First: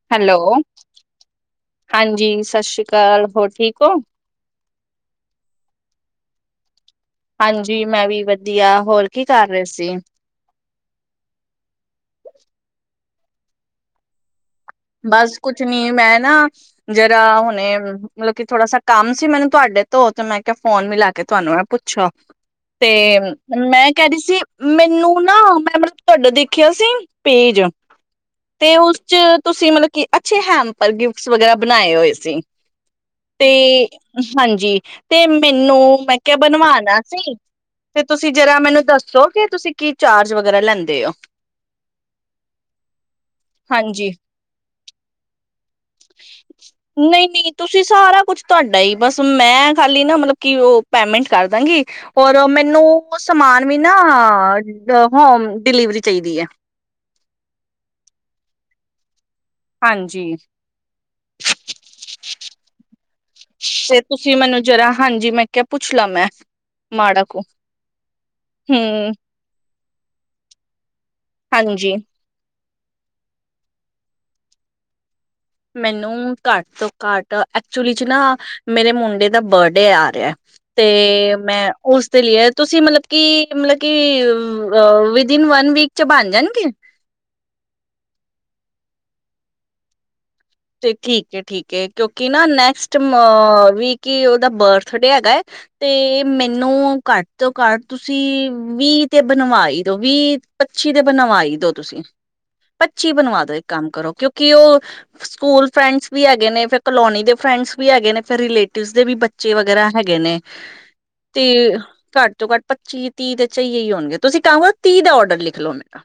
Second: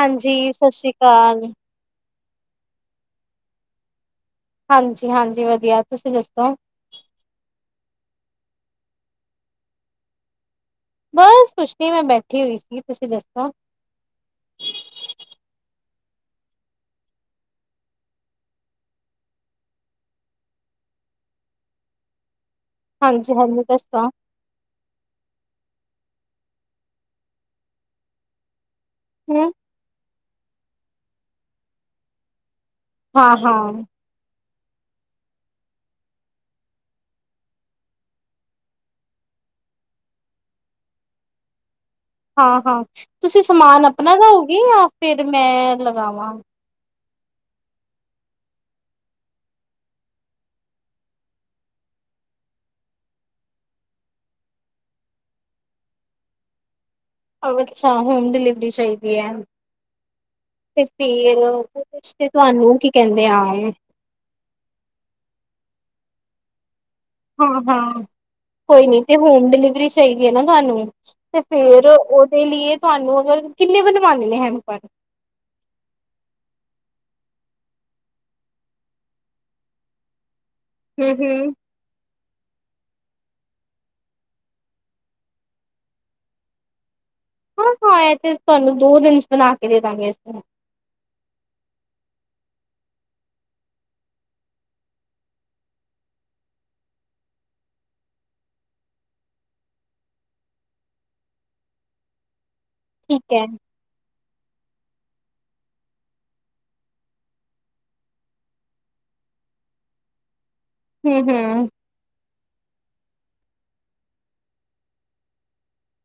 ਹਾਂਜੀ ਸਤਿ ਸ੍ਰੀ ਅਕਾਲ ਜੀ ਸਤਿ ਸ੍ਰੀ ਅਕਾਲ, ਹੋਰ ਠੀਕ ਹੋ ਹਾਂਜੀ ਹਾਂਜੀ ਵਧੀਆ ਤੁਸੀਂ ਦੱਸੋ ਹਾਂਜੀ, ਮੈਂ ਵੀ ਵਧੀਆ ਹੋਰ ਕੀ ਕਰ ਰਹੇ ਸੀ ਬਸ ਕੁਛ ਨਹੀਂ, ਮੈਂ ਬੈਠੀ ਹੋਈ ਸੀਗੀ ਤੁਸੀਂ ਦੱਸ ਹੈ- ਬਸ ਕੁਛ ਨੀ, ਮੈਂ ਨਾ ਜਿਹਰਾ ਹੁਣੇ ਮਤਲਬ ਕਿ ਥੋੜਾ ਸ ਕੰਮ ਸੀ, ਮੈਨੂੰ ਤੁਹਾਡੇ ਤੋਂ ਤੇ ਮੈਂ ਕਿਹਾ ਫੋਨ ਮਿਲਾ ਕੇ ਤੁਹਾਨੂੰ ਮ ਪੁੱਛਿਆ ਤੇ ਹਾਂਜੀ-ਹਾਂਜੀ ਮੈਂ ਦੱਸੋ, ਕਹਿ ਰਹੀ ਸੀ, ਮੈਨੂੰ ਨਾ ਮੈਂ ਮਤਲ ਤੁਹਾਡਾ ਦੇਖਿਆ ਸੀ, ਪੇਜ ਤੇ ਉਸ ਚ ਹੂੰ, ਤੁਸੀਂ, ਮਤਲਬ ਕੀ ਅੱਛੇ ਹੈਮ ਪਰ, ਗਿਫਟਸ ਵਗੈਰਾ ਬਣਾਏ ਹੋਏ ਸੀ ਤੇ ਹਾਂ-ਹਾਂ, ਹਾਂਜੀ ਜੀ, ਤੇ ਮੈਨੂੰ ਮੈਂ ਕਿਹਾ ਬਣਵਾਣਾ ਸੀ ਤੇ ਤੁਸੀਂ ਜਰਾ ਮੈਨੂੰ ਦੱਸੋ, ਕਿ ਤੁਸੀਂ ਕੀ ਚਾਰਜ ਵਗੈਰਾ ਲੈਂਦੇ ਹੋ ਹਾਂ ਹਾਂ, ਤੁਸੀਂ ਸਮਾਨ ਹਾਂਜੀ। ਆਪਣਾ ਲਓ ਕਿ ਜਾਂ, ਫਿਰ ਮੈਂ ਲਗਾਵਾਂ ਨਹੀਂ ਨਹੀਂ, ਤੁਸੀਂ ਸਾਰਾ ਕੁਛ ਤੁਹਾਡਾ ਹੀ, ਬਸ ਮੈਂ ਖਾਲੀ ਨਾ ਮਤਲਬ ਕਿ ਉਹ ਪੇਮੈਂਟ ਕਰ ਦਾਂਗੀ ਰ ਮੈਨੂੰ ਸਮਾਨ ਵੀ ਨਾ ਅਮਮ ਹੋਮ ਡਿਲੀਵਰੀ ਚਾਹੀਦੀ ਹੈ ਅੱਛਾ, ਹੋਮ ਡਿਲੀਵਰੀ ਚਾਹੀਦੀ ਆ ਹਾਂਜੀ। ਤੇ ਫਿਰ ਉਸ ਤੇ ਤੁਹਾਨੂੰ ਕੀ ਕਹਿੰਦੇ ਆ ਕੇ ਪੁੱਛਲਾ ਮੈਂ ਮਾੜਾ ਕੁ ਹਾਂ ਹਾਂ ਕੋਈ ਨੀ ਹੂੰ ਤੇ ਹੋਮ ਡਿਲੀਵਰੀ ਚ ਚਾਹੀਦੀ ਐ ਨਾ ਤੁਹਾਨੂੰ ਤੇ ਫੇਰ ਹਾਂਜੀ। ਉਹਦੇ ਲੀਏ ਤੁਹਾਨੂੰ ਅਗਰ ਕਿੰਨੇ ਬਣਵਾਉਂਦੇ ਨੇ ਹੈਮਪਰ। ਮੈਨੂੰ ਘੱਟ ਤੋਂ ਘੱਟ ਐਕਚੁਲੀ ਚ ਨਾ ਮੇਰੇ ਮੁੰਡੇ ਦਾ ਬਰਡੇ ਆ ਰਿਐ ਤੇ ਹੂੰ-ਹੂੰ। ਮੈਂ ਉਸ, ਲਿਆ ਤੁਸੀਂ ਮਤਲਬ ਕੀ ਮਤਲਬ ਕਿ ਵਿਦਇਨ ਵਨ ਵੀਕ ਚ ਬਣ ਜਾਣਗੇ। ਹਾਂ ਹਾਂ ਇਹ ਤੇ ਤੁਹਾਨੂੰ ਦੋ ਦਿਨ ਚ ਬਣਾ ਕੇ ਦੇਦਾਂਗੇ ਇਸਨੂੰ, ਤੇ ਠੀਕ ਏ-ਠੀਕ ਏ ਕਿਉਕਿ ਨਾ ਨੈਕਸਟ ਅ ਵੀਕ ਈ ਓਦਾ ਬਰਥ ਡੇ ਹੈਗਾ ਏ ਤੇ ਮੈਨੂੰ ਘਟ ਤੋਂ ਘੱਟ ਤੁਸੀ ਵੀਹ ਤੇ ਬਣਵਾ ਈ ਦੋ। ਵੀਹ-ਪੱਚੀ ਤੇ ਬਣਵਾ ਈ ਦੋ ਤੁਸੀ। ਪੱਚੀ ਠੀਕ ਬਣਵਾ ਐ। ਦੋ ਇੱਕ ਕੰਮ ਕਰੋ ਕਿਉਂਕਿ ਉਹ ਸਕੂਲ ਫਰੈਂਡਸ ਵੀ ਹੈਗੇ ਨੇ, ਫੇਰ ਕਲੋਨੀ ਦੇ ਫਰੈਂਡਸ ਵੀ ਹੈਗੇ ਨੇ, ਫਿਰ ਰਿਲੇਟਿਵਸ ਦੇ ਵੀ ਬੱਚੇ ਵਗੈਰਾ ਹੈਗੇ ਨੇ। ਤੇ ਹੂੰ-ਹੂੰ ਘੱਟ ਤੋਂ ਘੱਟ ਪੱਚੀ ਤੀਹ ਦੇ ਚਈਏ ਈ ਹੋਣਗੇ। ਤੁਸੀਂ ਕੰਮ ਕਰੋ ਤੀਹ ਦਾ ਔਡਰ ਲਿਖ ਲਓ ਹੁਣ ਮੇਰਾ।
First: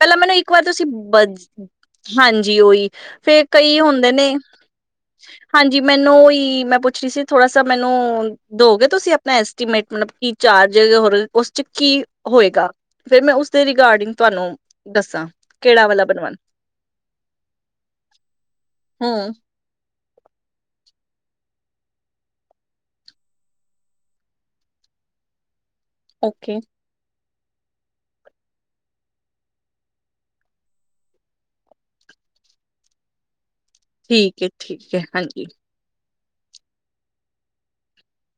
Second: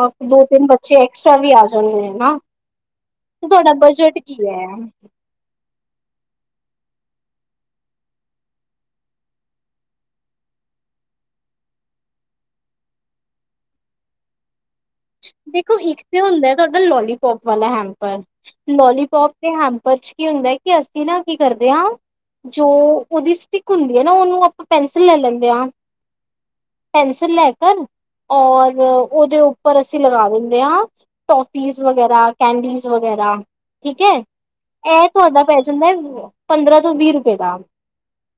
ਪਹਿਲਾਂ ਮੈਨੂੰ ਦੋ-ਤਿੰਨ ਬੱਚੇ ਐਕਸਟਰਾ ਵੀ ਆ ਜਾਂਦੇ ਨੇ ਨਾ। ਜੀ ਔਈ ਫਿਰ ਤੇ ਤੁਹਾਡਾ ਕਈ ਹੁੰਦੇ ਬਜਟ ਨੇ, ਕੀ ਐ? ਹਾਂਜ ਜੀ ਮੈਨੂੰ ਮੈਂ ਪੁੱਛ ਰਹੀ ਸੀ ਥੋੜਾ ਸਾ ਮੈਨੂੰ ਦੋਗੇ ਤੁਸੀ ਆਪਣਾ ਐਸਟੀਮੇਟ ਮਤਲਬ ਕੀ ਚਾਰਜਸ ਔਰ ਉਸ ਚ ਕੀ ਹੋਏਗਾ ਫਿਰ ਮੈਂ ਉਸਦੇ ਰਿਗਾਰਡਿੰਗ ਤੁਆਨੂੰ ਦੇਖੋ ਇੱਕ ਤੇ ਹੁੰਦਾ ਤੁਹਾਡਾ ਲੋਲੀ ਪੋਪ ਵਾਲਾ ਹੈਮਪਰ, ਲੌਲੀਪੋਪ ਹਮ ਤੇ ਹੈਮਪ ਉਰ ਚ ਕੀ ਹੁੰਦੈ ਕਿ ਅਸੀਂ ਨਾ ਕੀ ਕਰਦੇ ਆਂ ਜੋ ਉਹਦੀ ਸਟਿਕ ਹੁੰਦੀ ਏ ਨਾ ਉਹਨੂੰ ਆਪਾਂ ਪੈਨਸਿਲ ਲੈ ਲੈਂਦੇ ਆਂ। ਔਕੇ। ਤੁਸੀ ਲੈ ਕਰ ਔਰ ਉਹਦੇ ਉਪ ਪਰ ਅਸੀਂ ਲਗਾ ਦਿੰਦੇ ਆਂ ਟੋਫੀਜ਼ ਵਗੈਰਾ, ਕੈਂਡੀਸ ਵਗੈਰਾ। ਠੀਕ ਐ, ਠੀਕ ਹੈ, ਠੀਕ ਹੈ, ਇਹ ਤੁਹਾਡਾ ਹਾਂਜੀ। ਪੈ ਜਾਂਦੈ ਪੰਦਰਾਂ ਤੋਂ ਵੀਹ ਰੁਪਏ ਦਾ।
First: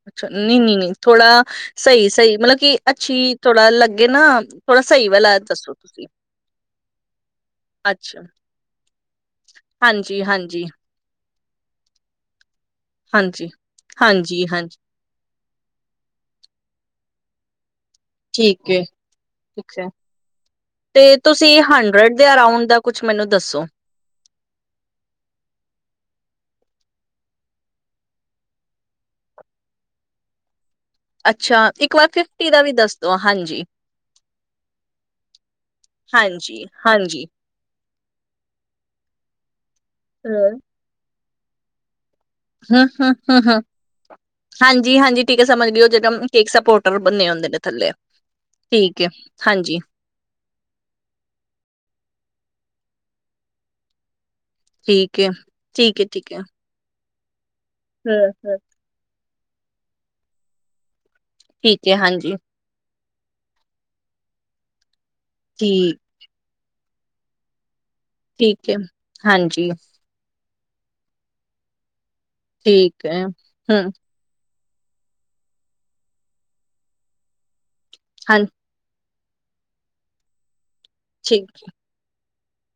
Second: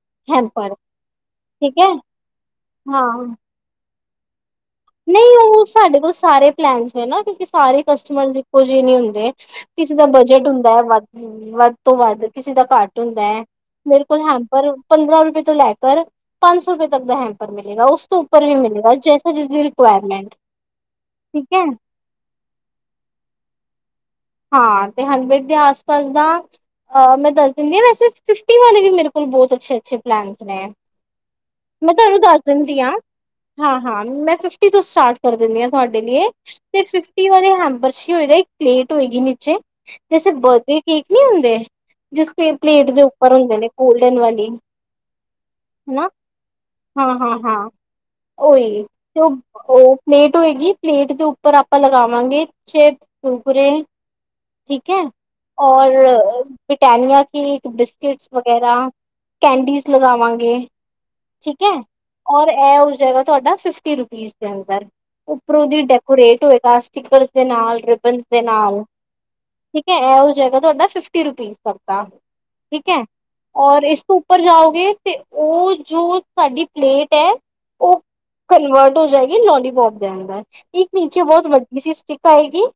ਅੱਛਾ ਨੀ, ਹੈਂਪਰ ਨੀ, ਨੀ। ਥੋੜਾ ਠੀਕ ਹੈ ਸਈ-ਸਈ ਮਤਲਬ ਕਿ ਅੱਛੀ ਥੋੜਾ ਲੱਗ ਅੱਗੇ ਨਾ ਥੋੜਾ ਸਹੀ ਨਈ ਵਾਲਾ ਉਹ ਦੱਸੋ ਸਾਡੇ ਤੁਸੀਂ। ਕੋਲ ਸਾਰੇ ਪਲੈਨਸ ਨੇ ਨਾ ਕਿਉਂਕਿ ਸਾਰੇ ਅੱਛਾ, ਕਸਟਮਰਸ ਇੱਕੋ ਜਿਹੇ ਨੀ ਹੁੰਦੇ। ਕਿਸੇ ਦਾ ਹਾਂਜੀ, ਬਜਟ ਹਾਂਜੀ, ਹੁੰਦਾ ਐ ਵੱਧ ਵੱਧ ਤੋਂ ਵੱਧ ਕਿਸ ਜਿੱਦਾਂ ਕਾਰਟੂਨਸ ਹੈ। ਹਾਂਜੀ, ਮੇਰੇ ਕੋਲ ਹਾਂਜੀ, ਹੈਮਪਰ ਹਾਂਜੀ ਪੰਦਰਾਂ ਰੁਪਏ ਤੋਂ ਲੈ ਕਰ ਪੰਜ ਸੌ ਰੁਪ ਲੱਗਦਾ ਹੈਮਪਰ ਮੇਂ। ਜੇੜਾ ਉਸ ਤੋਂ ਉੱਪਰ ਨੀ ਠੀਕ ਹੈ, ਮਿਲੇਗਾ ਜੈਸਾ ਜਿਸ ਦੀ ਠੀਕ ਹੈ। ਤੇ ਤੁਸੀ ਹੰਡਰਡ ਦੇ ਅਰਾਉਂਡ ਦਾ ਕੁਛ ਮੈਨੂੰ ਦੱਸੋ। [inaudible] ਹਾਂ ਤੇ ਹੰਡਰਡ ਦੇ ਆਸ ਪਾਸ ਦਾ ਮੈਂ ਦੱਸ ਦਿੰਦੀ ਹਾਂ, ਵੈਸੇ ਫਿਫਟੀ ਵਾਲੇ ਵੀ ਮੇਰੇ ਕੋਲ ਬਹੁਤ ਅੱਛੇ ਅੱਛੇ ਪਲੈਨਸ ਨੇ ਅੱਛਾ, ਇੱਕ ਮੈਂ ਵਾਰ ਤੁਹਾਨੂੰ ਦੱਸ ਫਿਫਟੀ ਦਾ ਵੀ ਦਿੰਦੀ ਹਾਂ ਦੱਸ ਦੋ ਹਾਂਜੀ, ਹਾਂ ਹਾਂ ਮੈਂ ਫਿਫਟੀ ਤੋਂ ਸਟਾਰਟ ਕਰ ਦਿੰਦੀ ਹਾਂ ਤੁਹਾਡੇ ਲਈ ਹਾਂਜੀ, ਤੇ ਹਾਂਜੀ। ਫਿਫਟੀ ਵਾਲੇ ਹੈਂਪਰ [inaudible] ਹੋਏਗੀ ਨੀਚੇ- ਜੈਸੇ ਹੂੰ, ਬਰਥਡੇ ਕੇਕ ਨਹੀਂ ਹੁੰਦੇ ਜਿਸ ਹੂੰ, ਪਲੇਟ ਦੇ ਉੱਪਰ ਹੂੰ, ਹੁੰਦੇ ਹੂੰ ਨੇ ਗੋਲਡਨ ਵਾਲੀ, ਹਾਂਜੀ, ਹਾਂਜੀ ਠੀਕ ਹੈ ਸਮਝ ਗਈ ਉਹ ਹੈਨਾ ਜਿਹੜਾ ਕੇਕ ਸਪੋਰਟਰ ਹਾਂ ਬੰਨੇ ਹਾਂ ਹੁੰਦੇ ਨੇ ਹਾਂ ਥੱਲੇ। ਓਹੀ ਠੀਕ ਹੈ, ਤੇ ਉਹ ਹਾਂਜੀ, ਉਹ ਪਲੇਟ ਹੋਏਗੀ ਪਲੇਟ ਦੇ ਉੱਪਰ ਆਪਾਂ ਲਗਾਵਾਂ [unintelligible] ਠੀਕ ਹੈ ਔਰ ਠੀਕ ਹੈ, ਠੀਕ ਹੈ। ਬ੍ਰਿਟਾਨੀਆ [inaudible] ਬਿਸਕਿਟਸ ਹੂੰ, ਹੂੰ। ਵਗੈਰਾ ਕੈਂਡੀਜ਼ ਲਗਾਵਾਂਗੇ ਠੀਕ ਹੈ ਔਰ ਇਹ ਉਸ ਜਏਗਾ ਤੁਹਾਡਾ ਫਿਫਟੀ ਰੁਪੀਜ਼ ਦੇ ਅੰਦਰ ਉੱਪਰੋਂਦੀ ਠੀਕ ਡੈਕੋਰੇਟ ਹੋਏਗਾ [unintelligible] ਦੇ ਠੀਕ ਹੈ ਨਾਲ ਹਾਂਜੀ ਹੈਗਾ ਤੁਹਾਡਾ ਫਿਫਟੀ ਰੁਪੀਜ਼ ਦਾ ਠੀਕ ਹੈ ਔਰ ਇਸ ਤੋਂ ਉੱਪਰ ਜਾਓ ਤੇ ਉਹ ਜੋ ਸਾਡੀ ਪਲੇਟ ਹੈ ਉਹ ਹਾਂ ਕਨਵਰਟ ਹੋ ਜਾਏਗੀ ਲੋਲੀਪੋਪ ਦੇ ਅੰਦਰ ਇੱਕ ਨੀਚ ਠੀਕ ਬਹੁਤ [unintelligible] ਸੀ ਪਏਗੀ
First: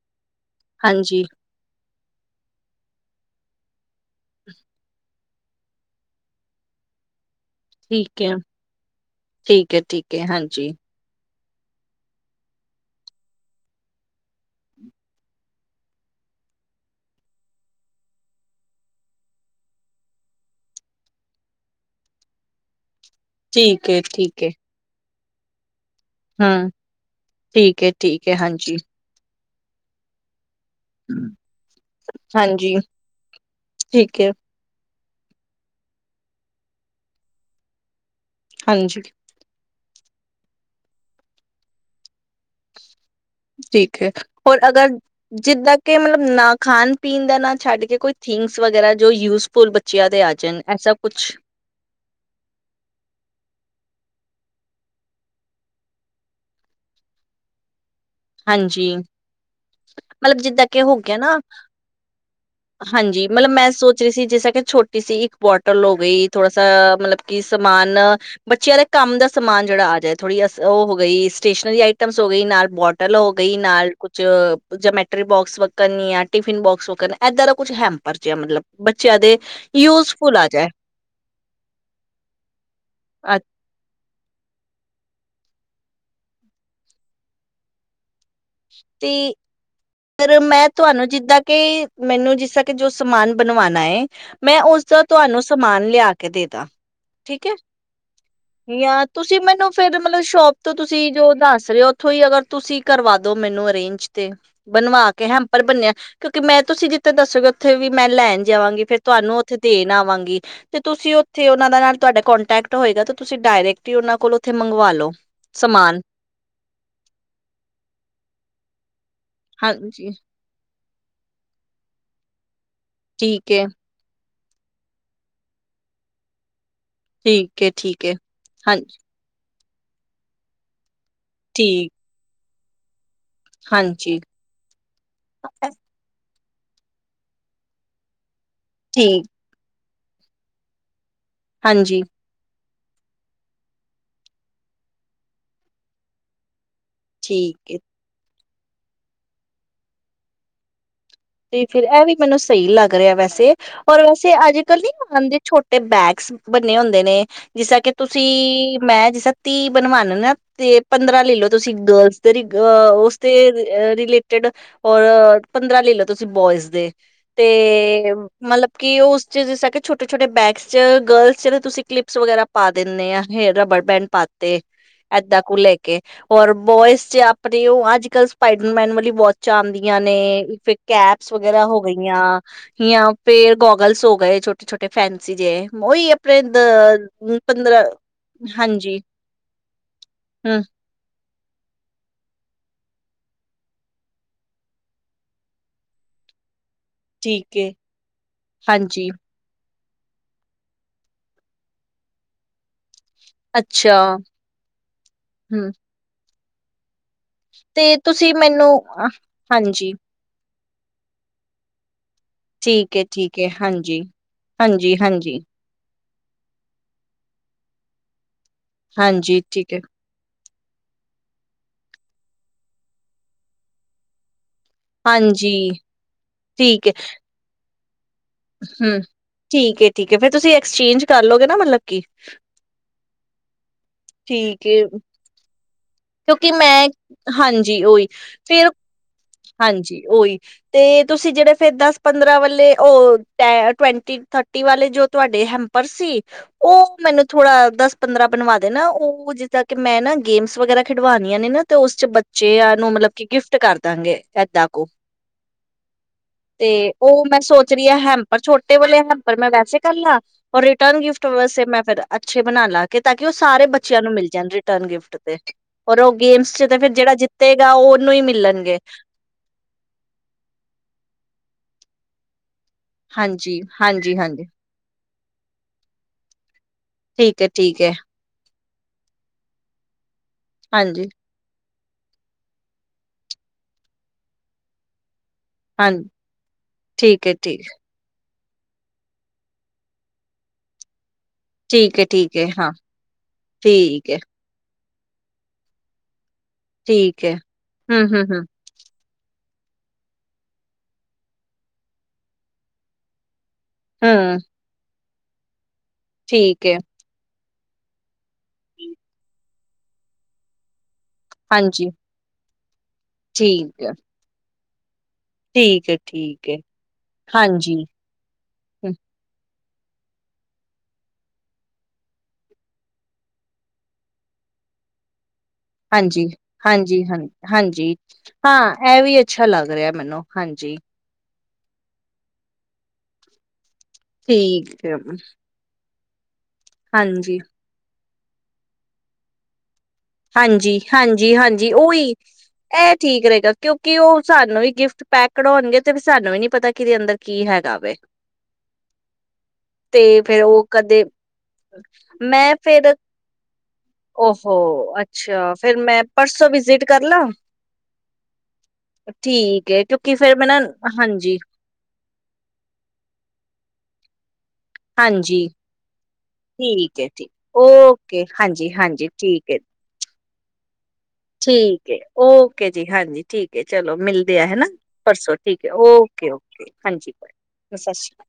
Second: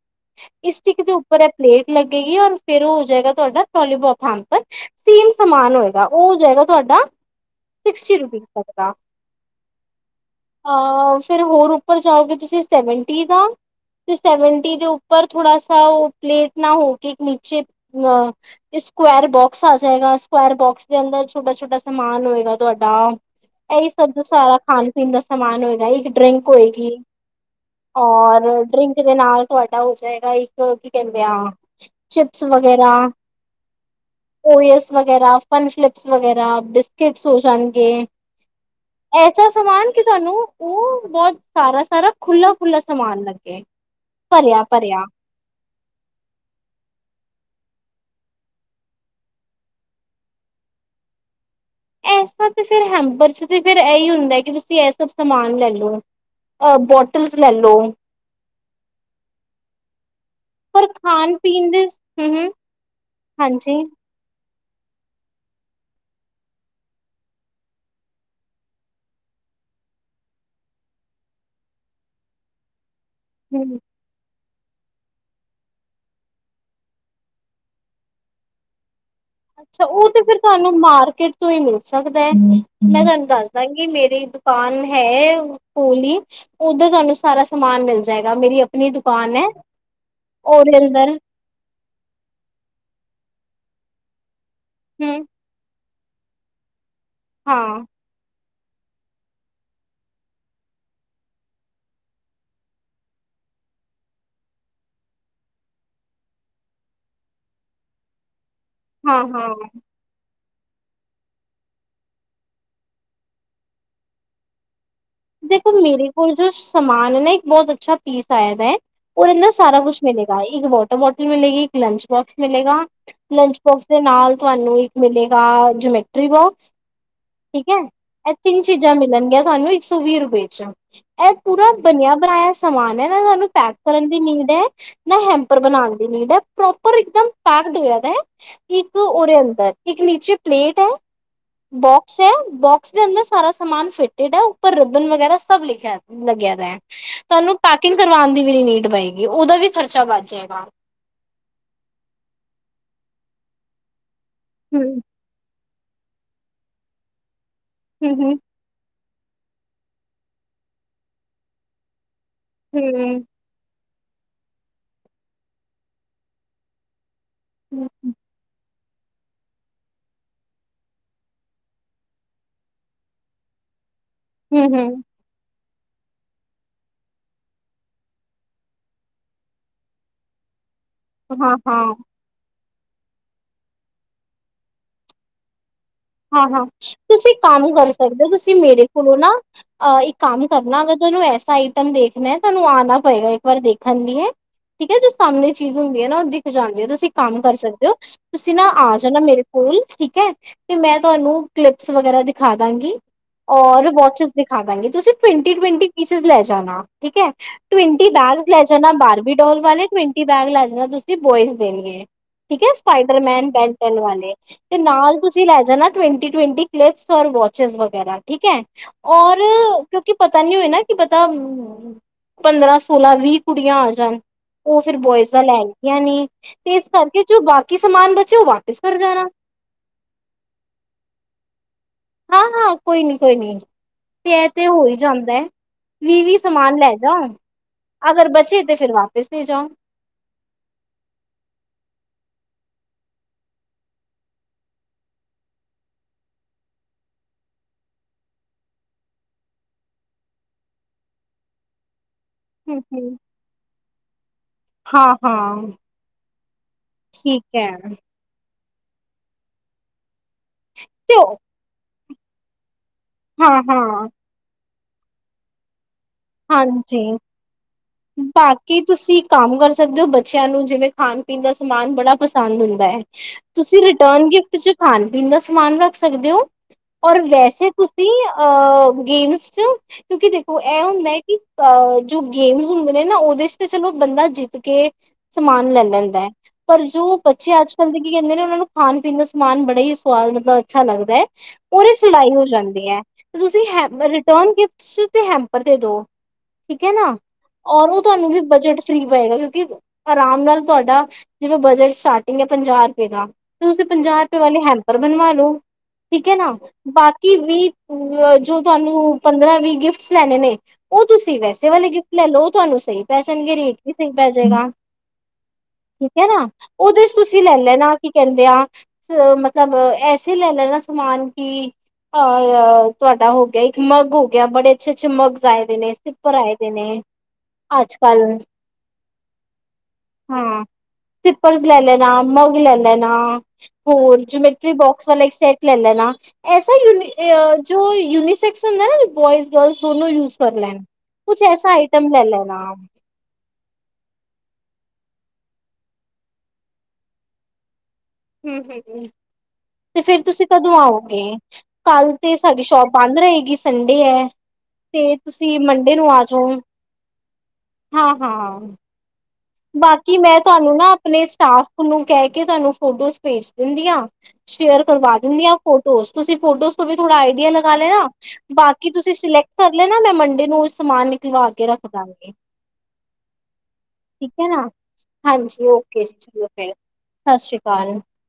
ਇਕ ਦੇ ਹਾਂਜੀ ਉੱਪਰ ਹੈ ਪਲੇਟ ਲੱਗੇਗੀ ਔਰ ਫੇਿਰ ਉਹ ਹੋ ਜਾਏਗਾ ਤੁਹਾਡਾ ਟੋਲੀਬੋਪ ਹੈਪਰ ਸੀਮ ਸਮਾਨ ਹੋਏਗਾ ਉਹ ਹੋ ਜਾਏਗਾ ਤੁਹਾਡਾ ਸਿਕਸਟੀ ਠੀਕ ਹੈ ਰੁਪੀਸ [inaudible] ਠੀਕ ਹੈ ਠੀਕ ਹੈ ਹਾਂਜੀ ਫਿਰ ਹੋਰ ਉੱਪਰ ਜਾਓਗੇ ਤੁਸੀਂ ਸੈਵਨਟੀ ਦਾ, ਤੇ ਸੈਵਨਟੀ ਦੇ ਉੱਪਰ ਥੋੜ੍ਹਾ ਉਹ ਪਲੇਟ ਨਾ ਹੋ ਕੇ ਇੱਕ ਨੀਚੇ ਅ ਸਕੁੈਰ ਬੋਕਸ ਆ ਜਾਏਗਾ ਸਕੈਰ ਬੋਕਸ ਦੇ ਅੰਦਰ ਛੋਟਾ-ਛੋਟਾ ਸਮਾਨ ਹੋਏਗਾ ਤੁਹਾਡਾ ਇਹੀ ਠੀਕ ਹੈ ਸ ਠੀਕ ਹੈ ਸਾਰਾ ਖਾਣ ਪੀਣ ਦਾ ਸਮਾਨ ਹੋਏਗਾਈ ਡਰਿੰਕ ਹਮ ਹੋਏਗੀ, ਠੀਕ ਹੈ ਠੀਕ ਹੈ ਔਰ ਹਾਂਜੀ ਡਰਿੰਕ ਦੇ ਨਾਲ ਵੱਡਾ ਹੋ ਜਾਏਗਾ ਇੱਕ ਕੀ ਕਹਿੰਦੇ ਆ ਚਿਪਸ ਹਾਂਜੀ ਵਗੈਰਾ ਠੀਕ ਹੈ ਵਗੈਰਾ ਫਨ ਫਲਿਪਸ ਵਗੈਰਾ ਬਿਸਕਿਟਸ ਹੋ ਜਾਣਗੇ। ਹਾਂਜੀ ਐਸਾ ਸਮਾਨ ਕਿ ਤੁਹਾਨੂੰ ਉਹ ਬਹੁਤ ਸਾਰਾ ਸਾਰਾ ਖੁਲਾ ਖੁਾ ਠੀਕ ਹੈ ਹੋਰ ਅਗਰ ਭਰਿਆ ਜਿੱਦਾਂ ਕਿ ਮਤਲਬ ਨਾ ਖਾਣ ਪੀਣ ਦਾ ਨਾ ਛੱਡ ਕੇ ਕੋਈ ਥਿੰਗਸ ਵਗੈਰਾ ਜੋ ਯੂਜਫੁਲ ਬੱਚਿਆਂ ਦੇ ਆ ਜਾਣ ਐਸਾ ਕੁਛ। ਐਸਾ ਤੇ ਫਿਰ ਹੈਂਪਰ ਫਿਰ ਇਹੀ ਹੁੰਦਾ ਕਿ ਤੁਸੀਂ ਇਹ ਸਭ ਸਮਾਨ ਲੈ ਲੋ ਅਹ ਬੋਟਲਸ ਲੈ ਲੋ। ਹਾਂਜੀ ਮਤਲਬ ਜਿੱਦਾਂ ਕਿ ਪਰ ਹੋ ਗਿਆ ਖਾਣ ਨਾ ਪੀਣ ਦੇ ਹਮ ਹਮ ਹਾਂਜੀ ਮਤਲਬ ਮੈਂ ਸੋਚ ਰਹੀ ਸੀ ਜਿਸ ਤਰਾਂ ਕਿ ਛੋਟੀ ਸੀ ਇੱਕ ਬੋਟਲ ਹੋ ਗਈ ਥੋੜਾ ਸਾ ਮਤਲਬ ਕਿ ਸਮਾਨ ਬੱਚਿਆਂ ਦੇ ਕੰਮ ਦਾ ਸਮਾਨ ਜਿਹੜਾ ਆ ਜਾਏ ਥੋੜੀ ਅ ਉਹ ਹੋ ਗਈ ਸਟੇਸ਼ਨਰੀ ਆਈਟਮਸ ਹੋ ਗਈ ਨਾਲ ਬੋ ਚਲ ਹੋ ਗਈ ਹਮ ਨਾਲ ਕੁਛ ਜਮੈਟਰੀ ਬੋਕਸ ਵੱਕਨ ਆ ਟਿਫਿਨ ਬੋਕਸ ਵੱਕਨ ਏਦਾਂ ਦਾ ਕੁੱਛ ਹੈਂਪਰ ਜਿਆ ਮਤਲਬ। ਬੱਚਿਆਂ ਦੇ ਅੱਛਾ ਉਹ ਤੇ ਫਿਰ ਯੂਜਫੁਲ ਆ ਜਾਏ ਤੁਹਾਨੂੰ ਮਾਰਕਿਟ ਤੋਂ ਹੀ ਮਿਲ ਸਕਦਾ ਹੈ ਮੈਂ ਤੁਹਾਨੂੰ ਅ- ਦੱਸ ਦਾਂਗੀ ਮੇਰੀ ਦੁਕਾਨ ਹੈ ਹੋਲੀ ਉੱਧਰ ਤੁਹਾਨੂੰ ਸਾਰਾ ਸਮਾਨ ਮਿਲਦਾ ਜਾਏਗਾ ਮੇਰੀ ਆਪਣੀ ਦੁਕਾਨ ਹੈ। ਪਰ ਮੈਂ ਉਹਦੇ ਤੁਹਾਨੂੰ ਅੰਦਰ ਜਿੱਦਾਂ ਕਿ ਮੈਨੂੰ ਜਿਸਦਾਂ ਕਿ ਜੋ ਸਮ ਸਮਾਨ ਬਣਵਾਨਣਾ ਹੈ ਮੈਂ ਉਸਦਾ ਹਮ ਤੁਹਾਨੂੰ ਸਮਾਨ ਲਿਆ ਕਦੇ ਤਾਂ। ਹਾਂ। ਤੁਸੀਂ ਮੈਨੂੰ ਫਿਰ ਮਤਲਬ ਸ਼ੋਪ ਤੋਂ ਤੁਸੀਂ ਜੋ ਦੱਸ ਰਹੇ ਹੋ ਉਥੋਂ ਹੀ ਅਗਰ ਤੁਸੀਂ ਕਰਵਾ ਦੋ ਮੈਨੂੰ ਅਰੇਂਜ ਤੇ। ਬਣਵਾ ਕੇ ਹੈਂਪਰ ਬਨਿਆ ਕਿਉਂਕਿ ਮੈਂ ਤੁਸੀਂ ਜਿੱਥੇ ਦੱਸੋਗੇ ਉੱਥੇ ਵੀ ਮੈਂ ਲੈਣ ਜਾਵਾਂਗੇ ਫੇਰ ਹਾਂ ਤੁਹਾਨੂੰ ਉੱਥੇ ਹਾਂ ਦੇਣ ਆਵਾਂਗੀ। ਤੇ ਤੁਸੀਂ ਉੱਥੇ ਉਹਨਾਂ ਦੇ ਨਾਲ ਤੁਹਾਡਾ ਕੋਂਟੈਕਟ ਹੋਏਗਾ ਤੇ ਤੁਸੀਂ ਡਾਇਰੈਕਟ ਹੀ ਉਹਨਾਂ ਕੋਲ ਉੱਥੇ ਮੰਗਵਾ ਲੋ। ਦੇਖੋ ਸਮਾਨ ਮੇਰੇ ਕੋਲ ਜੋ ਸਮਾਨ ਹੈ ਨਾ ਇੱਕ ਬਹੁਤ ਅੱਛਾ ਪੀਸ ਆਇਆ ਦਾ ਹੈ। ਉਹਦੇ ਨਾਲ ਸਾਰਾ ਕੁਛ ਹਾਂਜੀ ਮਿਲੇਗਾ ਇੱਕ ਬਹੁਤ ਬੋਟਲ ਮਿਲੇਗੀ ਇੱਕ ਲੰਚ ਬੋਕਸ ਮਿਲੇਗਾ। ਠੀਕ ਲੰਚ ਹੈ ਬੋਕਸ ਦੇ ਨਾਲ ਤੁਹਾਨੂੰ ਇੱਕ ਮਿਲੇਗਾ ਜਮੈਟਰੀ ਬੋਕਸ। ਠੀਕ ਹੈ ਇਹ ਤਿੰਨ ਚੀਜ਼ਾਂ ਹਾਂਜੀ ਮਿਲਣਗੀਆਂ ਤੁਹਾਨੂੰ ਇੱਕ ਸੌ ਵੀਹ ਰੁਪਏ ਚ। ਇਹ ਪੂਰਾ ਠੀਕ ਬਣਿਆ ਬਣਾਇਆ ਸਮਾਨ ਏ ਸਾਨੂੰ ਪੈਕ ਕਰਨ ਦੀ ਹਾਂਜੀ ਨੀਡ ਹੈ, ਨਾ ਹੈਂਪਰ ਬਣਾਉਣ ਦੀ ਨੀਡ ਹੈ। ਪ੍ਰੋਪਰ ਇੱਕਦਮ ਪੈਕਡ ਹੋ ਜਾਂਦਾ। ਠੀਕ [inaudible] ਇੱਕ ਨੀਚੇ ਪਲੇਟ ਹੈ। ਹਾਂਜੀ ਬੋਕਸ ਹੈ ਬਕ ਇਸਦੇ ਅੰਦਰ ਸਾਰਾ ਸਮਾਨ ਫਿਟਿਡ ਆ। ਪਰ ਰੱਬਨ ਵਗੈਰਾ ਸਭ ਲਿਖਿਆ ਲਗਿਆ ਤੁਹਾਨੂੰ ਠੀਕ ਹੈ। ਪੈਕਿੰਗ ਕਰਵਾਣ ਦੀ ਵੀ ਨੀਡ ਪਏਗੀ ਉਹਦਾ ਵੀ ਖਰਚਾ ਵੱਧ ਜਾਏਗਾ। ਤੇ ਫਿਰ ਇਹ ਵੀ ਮੈਨੂੰ ਸਹੀ ਲੱਗ ਰਿਹਾ ਵੈਸੇ ਔਰ ਤੇ ਅੱਜ [inaudible] ਨੀ ਹੂੰ, ਮੰਦੇ ਛੋਟੇ ਤੇ ਬੈਗਸ ਬੰਨੇ ਹੁੰਦੇ ਨੇ ਤੇ ਜਿਸ ਤਰ ਕਿ ਹੂੰ, ਹੂੰ, ਤੁਸੀਂ ਮੈਂ ਜਿਸ ਤੀਹ ਬਣਵਾਨਾ ਨਾ ਤੇ ਪੰਦਰਾਂ ਲੈ ਲਓ ਤੁਸੀਂ [unintelligible] ਹੂੰ, ਰੇਲੇਟਡ ਔਰ ਪੰਦਰਾਂ ਲੇਲੌ ਤੁਸੀਂ ਬੋਇਜ਼ ਦੇ ਤੇ ਮਤਲਬ। ਕਿ ਉਸ ਚ ਜਿਸ ਤਰ੍ਹਾਂ ਕਿ ਛੋਟੇ ਛੋਟੇ ਬੈਗਸ ਚ ਗਰਲਸ ਚ ਤਾਂ ਤੁਸੀਂ ਕਲਿੱਪਸ ਵਗੈਰਾ ਪਾ ਦਿੰਦੇ ਆ ਹੇਅਰ ਰਬੜ ਬੈਂਡ। ਪਾਤੇ ਹੂੰ, ਹੂੰ, ਏਦਾਂ ਕੁ ਲੈ ਕੇ ਔਰ ਬੋਇਸ ਚ ਆਪਣੇ ਉਹ ਅੱਜ ਕੱਲ ਸਪਾਈਡਰਮੈਨ ਵਾਲੀ ਵੋਚਾਂ ਆਂਦੀਆਂ ਨੇ ਕੈਪਸ ਹਾਂ, ਵਗੈਰਾ ਹੋ ਹਾਂ। ਗਈਆਂ ਯ ਪੇ ਗੋਗਲਸ ਹੋ ਗਏ ਛਟੇ ਛੋਟੇ ਫੈਨਸੀ ਜੇ। ਉਹੀ ਆਪਣੇ ਹਾਂ ਦ ਹਾਂ ਤੁਸੀਂ ਕੰਮ ਪੰਦਰਾਂ ਕਰ ਸਕਦੇ ਹੋ ਤੁਸੀਂ ਮੇਰੇ ਹਾਂਜੀ ਕੋਲੋਂ ਨਾਹ ਇੱਕ ਕੰਮ ਹਮ ਕਰਨਾ ਅਗਰ ਤੁਹਾਨੂੰ ਐਸ ਆਈਟਮ ਦੇਖਣਾ ਹੈ ਤੁਹਾਨੂੰ ਆਣਾ ਪਏਗਾ, ਇੱਕ ਵਾਰ ਦੇਖਣ ਦੀ ਹੈ ਠੀਕ ਹੈ ਜੋ ਸਾਹਮਣੇ ਚੀਜ਼ ਹੁੰਦੀ ਹੈ ਨਾ ਉਹ ਦਿਖ ਜਾਂਣ ਤੁਸੀਂ ਕੰਮ ਕਰ ਠੀਕ ਏ ਸਕਦੇ ਹੋ ਤੁਸੀਂ ਨਾ ਆ ਹਾਂਜੀ ਜਾਣਾ ਮੇਰੇ ਕੋਲ। ਠੀਕ ਹੈ। ਤੇ ਮੈਂ ਤੁਹਾਨੂੰ ਕਲਿਪਸ ਵਗੈਰਾ ਦਿਖਾ ਦਾਂਗੀ। ਔਰ ਅੱਛਾ ਵਾਚਿਸ ਦਿਖਾਵਾਂਗੇ, ਤੁਸੀਂ ਪੇਟੀਡ ਹਮ ਵੇਟੀਡ ਪੀਸਿਸ ਲੈ ਜਾ ਜਾਣਾ ਠੀਕ ਹੈ ਤੇ ਟਵੰਟੀ ਤੁਸੀਂ ਬੈਗ ਲੈ ਮੈਨੂੰ ਜਾਣਾ ਅ ਬਾਰਬੀ ਡੋਲ ਵਾਲੇ ਹਾਂਜੀ ਟਵੰਟੀ ਬੈਗ ਲੈ ਜਾ ਤੁਸੀਂ ਬੋਇਜ਼ ਦੇਣਗੇ। ਠੀਕ ਹੈ, ਠੀਕ ਹੈ ਸਪਾਈਡਰਮੈਨ ਬੈਨਟੈਨ ਹਾਂਜੀ ਵਾਲੇ ਤੇ ਹਾਂਜੀ ਨਾਲ ਹਾਂਜੀ ਤੁਸੀਂ ਨਾ ਟਵਂਟੀ ਟਵਂਟੀ ਕਲਿਪਸ ਵੋਚੇਸ ਵਗੈਰਾ ਠੀਕ ਹੈ ਔਰ ਹਾਂਜੀ ਠੀਕ ਹੈ ਕਿਉਂਕਿ ਪ ਪਤਾ ਨਹੀਂ ਹੋਏ ਨਾ ਕਿ ਪਤਾ ਪੰਦਰਾਂ ਸੋਲਾਂ ਵੀਹ ਕੁੜੀਆਂ ਆ ਜਾਣ ਉਹ ਫਿਰ ਬੋਇਜ਼ ਦਾ ਹਾਂਜੀ ਲੈਣਗੀਆਂ ਨੇ ਤੇ ਇਸ ਠੀਕ ਹੈ ਕਰਕੇ ਜੋ ਬਾਕੀ ਕੀ ਸਮਾਨ ਬੱਚ ਹਮ ਠੀਕ ਹੈ ਠੀਕ ਹੈ ਫੇਰ ਤੁਸੀਂ ਐਕਸਚੇਂਜ ਕਰ ਲਓਗੇ ਨਾ ਮਤਲਬ ਕਿ ਹਾਂ ਹਾਂ ਕੋਈ ਨੀ ਕੋਈ ਨੀ ਤੇ ਇਹ ਤੇ ਠੀਕ ਹੋ ਹੈ ਹੀ ਜਾਂਦਾ ਹੈ। ਵੀਹ ਵੀਹ ਕਿਉਂਕਿ ਸਮਾਨ ਮੈਂ ਲੈ ਜਾਓ ਹਾਂਜੀ ਓਹੀ ਅਗਰ ਬਚੇ ਫਿਰ ਤੇ ਵਾਪਿਸ ਦੇ ਜਾਓ ਹਾਂਜੀ ਉਹੀ ਤੇ ਤੁਸੀਂ ਜਿਹੜੇ ਫੇਰ ਦਸ ਪੰਦਰਾਂ ਵੇ ਉਹ ਟਵੈਂਟੀ ਥਰਟੀ ਵਾਲੇ ਜੋ ਤੁਹਾਡੇ ਹੈਪਂਰ ਸੀ ਉਹ ਮੈਨੂੰ ਥੋੜਾ ਦਸ ਪੰਦਰਾਂ ਬਣਵਾ ਦੇਣਾ ਉਹ ਜਿੱਦਾਂ ਕਿ ਮੈਂ ਨਾ ਗੇਮਸ ਵਗੈਰਾ ਖਿਡਵਾਨੀਆਂ ਨੇ ਨਾ ਤੇ ਉਸ ਚ ਬੱਚ ਬੱਚੇ ਹਮ ਨੂੰ ਮਤਲਬ ਹਮ ਕਿ ਗਿਫਟ ਕਰ ਦਾਂਗੇ ਏਦਾਂ ਕੁ ਹਾਂ ਹਾਂ ਤੇ ਉਹ ਮੈਂ ਠੀਕ ਹੈ ਸੋਚ ਰਹੀ ਹ ਹੈਪਂਰ ਛੋਟੇ ਤੇ ਉਹ ਵਾਲੇ ਹੈਂਪਰ ਮੈਂ ਵੈਸੇ ਕਰਨਾ ਔ ਰਿਟਰਨ ਤੇ ਗਿਫਟ ਉਹ ਵੈਸੇ ਮੈਂ ਫੇਰ ਅੱਛੇ ਬਣਾਨਾ ਤਾਂ ਕਿ ਉਹ ਹਾਂ ਸਾਰੇ ਹਾਂ ਬੱਚਿਆਂ ਨੂੰ ਮਿਲ ਜਾਣ ਰਿਟਰਨ ਗਿਫਟ ਤੇ ਔਰ ਉਹ ਗੇਮਸ ਚ ਤੇ ਫਿਰ ਹਾਂਜੀ ਜਿਹੜਾ ਜਿੱਤੇਗਾ ਉਹਨੂੰ ਹੀ ਮਿਲਣਗੇ ਬਾਕੀ ਤੁਸੀਂ ਕੰਮ ਕਰ ਸਕਦੇ ਹੋ ਬੱਚਿਆਂ ਨੂੰ ਜਿਵੇਂ ਖਾਣ ਪੀਣ ਦਾ ਸਮਾਨ ਬੜਾ ਪਸੰਦ ਹੁਨ ਹਾਂਜੀ ਤੁਸੀਂ ਹਾਂਜੀ ਰਿਟਰਨ ਹਾਂਜੀ ਗਿਫਟ ਚ ਖਾ ਦਿਨ ਦਾ ਸਮਾਨ ਰੱਖ ਸਕਦੇ ਹੋ। ਔਰ ਠੀਕ ਹੈ ਵੈਸੇ ਠੀਕ ਹੈ ਤੁਸੀਂ ਅ ਅ ਗੇਮਸ ਚ ਕਿਉਂਕਿ ਦੇਖੋ ਇਹ ਹਾਂਜੀ ਹੁੰਦਾ ਅਹ ਜੋ ਗੇਮਸ ਹੁੰਦੇ ਨੇ ਨਾ ਉਹਦੇ ਚ ਤੇ ਚਲੋ ਬੰਦਾ ਜਿੱਤ ਕੇ ਸਮਾਨ ਲੈ ਹਾਂਜੀ ਲੈਂਦਾ ਹੈ ਪਰ ਜੋ ਠੀਕ ਹੈ ਬੱਚੇ ਅੱਜ ਕੱਲ੍ਹ ਦੇ ਕੀ ਕਹਿੰਦੇ ਨੇ ਉਹਨਾਂ ਨੂੰ ਖਾਣ ਪੀਣ ਦਾ ਸਮਾਨ ਬੜਾ ਹੀ ਸਵਾਦ ਮਤਲਬ ਅੱਛਾ ਲੱਗਦਾ ਹੈ। ਉਹਦੇ ਠੀਕ ਸੁਲਾਈ ਠੀਕ ਹੋ ਹੈ ਠੀਕ ਹਾਂ ਜਾਂਦੀ ਹੈ ਤੇ ਤੁਸੀਂ ਹੈਪਂਰ ਠੀਕ ਹੈ ਰਿਟਰਨ ਗਿਫਟ ਤੇ ਹੈਂਪਰ ਦੇ ਦੋ ਠੀਕ ਹੈ ਨਾ ਔਰ ਉਹ ਹਮ ਹਮ ਤੁਹਾਨੂੰ ਵੀ ਹਮ ਬਜਟ ਫਰੀ ਪਏਗਾ ਕਿ ਆਰਾਮ ਨਾਲ ਤੁਹਾਡਾ ਜਿਵੇਂ ਬਜਟ ਸਟਾਰਟਿੰਗ ਹੈ ਪੰਜਾਹ ਰੁਪਏ ਦਾ ਤੁਸੀਂ ਪੰਜਾਹ ਰੁਪਏ ਹਮ ਵਾਲੇ ਹੈ ਪਰ ਬਣਵਾ ਲੋ। ਠੀਕ ਹੈ ਨਾ ਬਾਕੀ ਵੀ ਜੋ ਤੁਹਾਨੂੰ ਪੰਦਰਾਂ ਵੀਹ ਗਿਫਟਸ ਲੈਣੇ ਨੇ ਉਹ ਤੁਸੀਂ ਵੈਸੇ ਵਾਲੇ ਹਾਂਜੀ ਗਿਫ਼ਟ ਲੈ ਲਓ ਤੁਹਾਨੂੰ, ਸਹੀ ਪੈ ਜਾਣਗੇ ਰੇਟ ਠੀਕ ਵੀ ਹੈ ਸਹੀ ਪੈਜੇਗਾ। ਠੀਕ ਹੈ, ਨਾ ਉਹਦੇ ਚ ਤੁਸੀਂ ਲੈ ਹਾਂਜੀ ਲੈਣਾ ਕੀ ਕਹਿੰਦੇ ਆ ਅ ਮਤਲ ਸ ਐਸੇ ਲੈ ਲੈਣਾ ਸਮਾਨ ਕਿ ਅ ਤੁਹਾਡਾ ਹੋ ਗਿਆ ਇੱਕ ਮਗ ਹੋ ਗਿਆ ਬੜੇ ਅੱਛੇ ਅੱਛੇ ਮਗ। ਹਾਂਜੀ ਹਾਂਜੀ ਹਾਂ ਹਾਂਜੀ ਹਾਂ ਇਹ ਵੀ ਐ। ਅੱਛਾ ਲੱਗ ਰਿਹਾ। ਮੈਨੂੰ ਹਾਂਜੀ, ਸਿਪਲਸ ਲੈ ਲੈਣਾ ਮਗ ਲੈ ਲੈਣਾ। ਹੋਰ ਜਮੈਟਰੀ ਠੀਕ ਹੈ ਬੋਕਸ ਵਾਲਾ ਇੱਕ ਸੈਟ ਲੈ ਲੈਨਾ ਐਸਾ ਯੂਨੀ ਹਾਂਜੀ। ਜੋ ਯੂਨੀਸੈਕਸ ਹੁੰਦਾ ਬੋਇਜ਼ ਗਰਲਸ। ਦੋਨੋ ਯੂਜ ਕਰ ਹਾਂਜੀ ਲੈਣ ਹਾਂਜੀ ਕੁਛ ਹਾਂਜੀ ਐਸਾ ਉਹੀ ਆਈਟਮ ਲੈ ਲੈਣਾ ਇਹ ਠੀਕ ਰਹੇਗਾ, ਕਿਉਂਕਿ ਉਹ ਸਾਨੂੰ ਹੀ ਗਿਫਟ ਪੈਕ ਕਢਾਉਣਗੇ ਤੇ ਸਾਨੂੰ ਵੀ ਨੀ ਪਤਾ ਕਿਦੇ ਅੰਦਰ ਕੀ ਹੈਗਾ ਵੇ ਹਮ ਹੂ ਹੂ ਤੇ ਫੇਰ ਤੁਸੀਂ ਕਦੋਂ ਆਓਗੇ ਕੱਲ ਤੇ ਮੈਂ ਸਾਡੀ ਸ਼ੋਪ ਫੇਰ ਬੰਦ ਰਹੇਗੀ ਸੰਡੇ ਹੈ ਓਹੋ ਤੇ ਅੱਛਾ ਤੁਸੀਂ ਫੇਰ ਮੰਡੇ ਮੈਂ ਨੂੰ ਆ ਪਰਸੋਂ ਜਾਓ ਵਿਜਿਟ ਕਰ ਲਾਂ ਹਾਂ ਹਾਂ ਠੀਕ ਹੈ ਕਿਉਂਕਿ ਬਾਕੀ ਫੇਰ ਮੈਂ ਤੁਹਾਨੂੰ ਨਾ ਆਪਣੇ ਹਾਂਜੀ, ਸਟਾਫ ਨੂੰ ਕਹਿ ਕੇ ਤੁਹਾਨੂੰ ਫੋਟੋਜ਼ ਭੇਜ ਦਿੰਦੀ ਹਾਂ ਸ਼ੇਅਰ ਕਰਵਾ ਦਿੰਦੀ ਹਾਂਜੀ ਹਾਂ ਫੋਟੋਜ਼ ਤੁਸੀਂ ਫੋਟੋਜ਼ ਤੋਂ ਵੀ ਠੀਕ ਹੈ ਥੋੜਾ ਠੀਕ ਆਈਡੀਆ ਲਗਾ ਲੈਣਾ ਓਕੇ ਹਾਂਜੀ, ਬਾਕੀ ਹਾਂਜੀ ਤੁਸੀਂ ਸਿਲੈਕਟ ਠੀਕ ਹੈ। ਕਰ ਲੈਣਾ ਮੈਂ ਮੰਡੇ [inaudible] ਨਿਕਲਵਾ ਕੇ ਰੱਖ ਠੀਕ ਦਾਂਗੀ। ਓਕੇ ਜੀ ਹਾਂਜੀ ਠੀਕ ਚਲੋ ਮਿਲ ਠੀਕ ਹੈ ਹਨਾ ਨਾ ਪਰਸੋਂ ਠੀਕ ਹਾਂਜੀ ਹੈ ਜੀ ਓਕੇ ਚਲੋ ਓਕੇ ਫਿਰ ਹਾਂਜੀ ਸ੍ਰੀ ਸਤਿ ਸ਼੍ਰੀ ਅਕਾਲ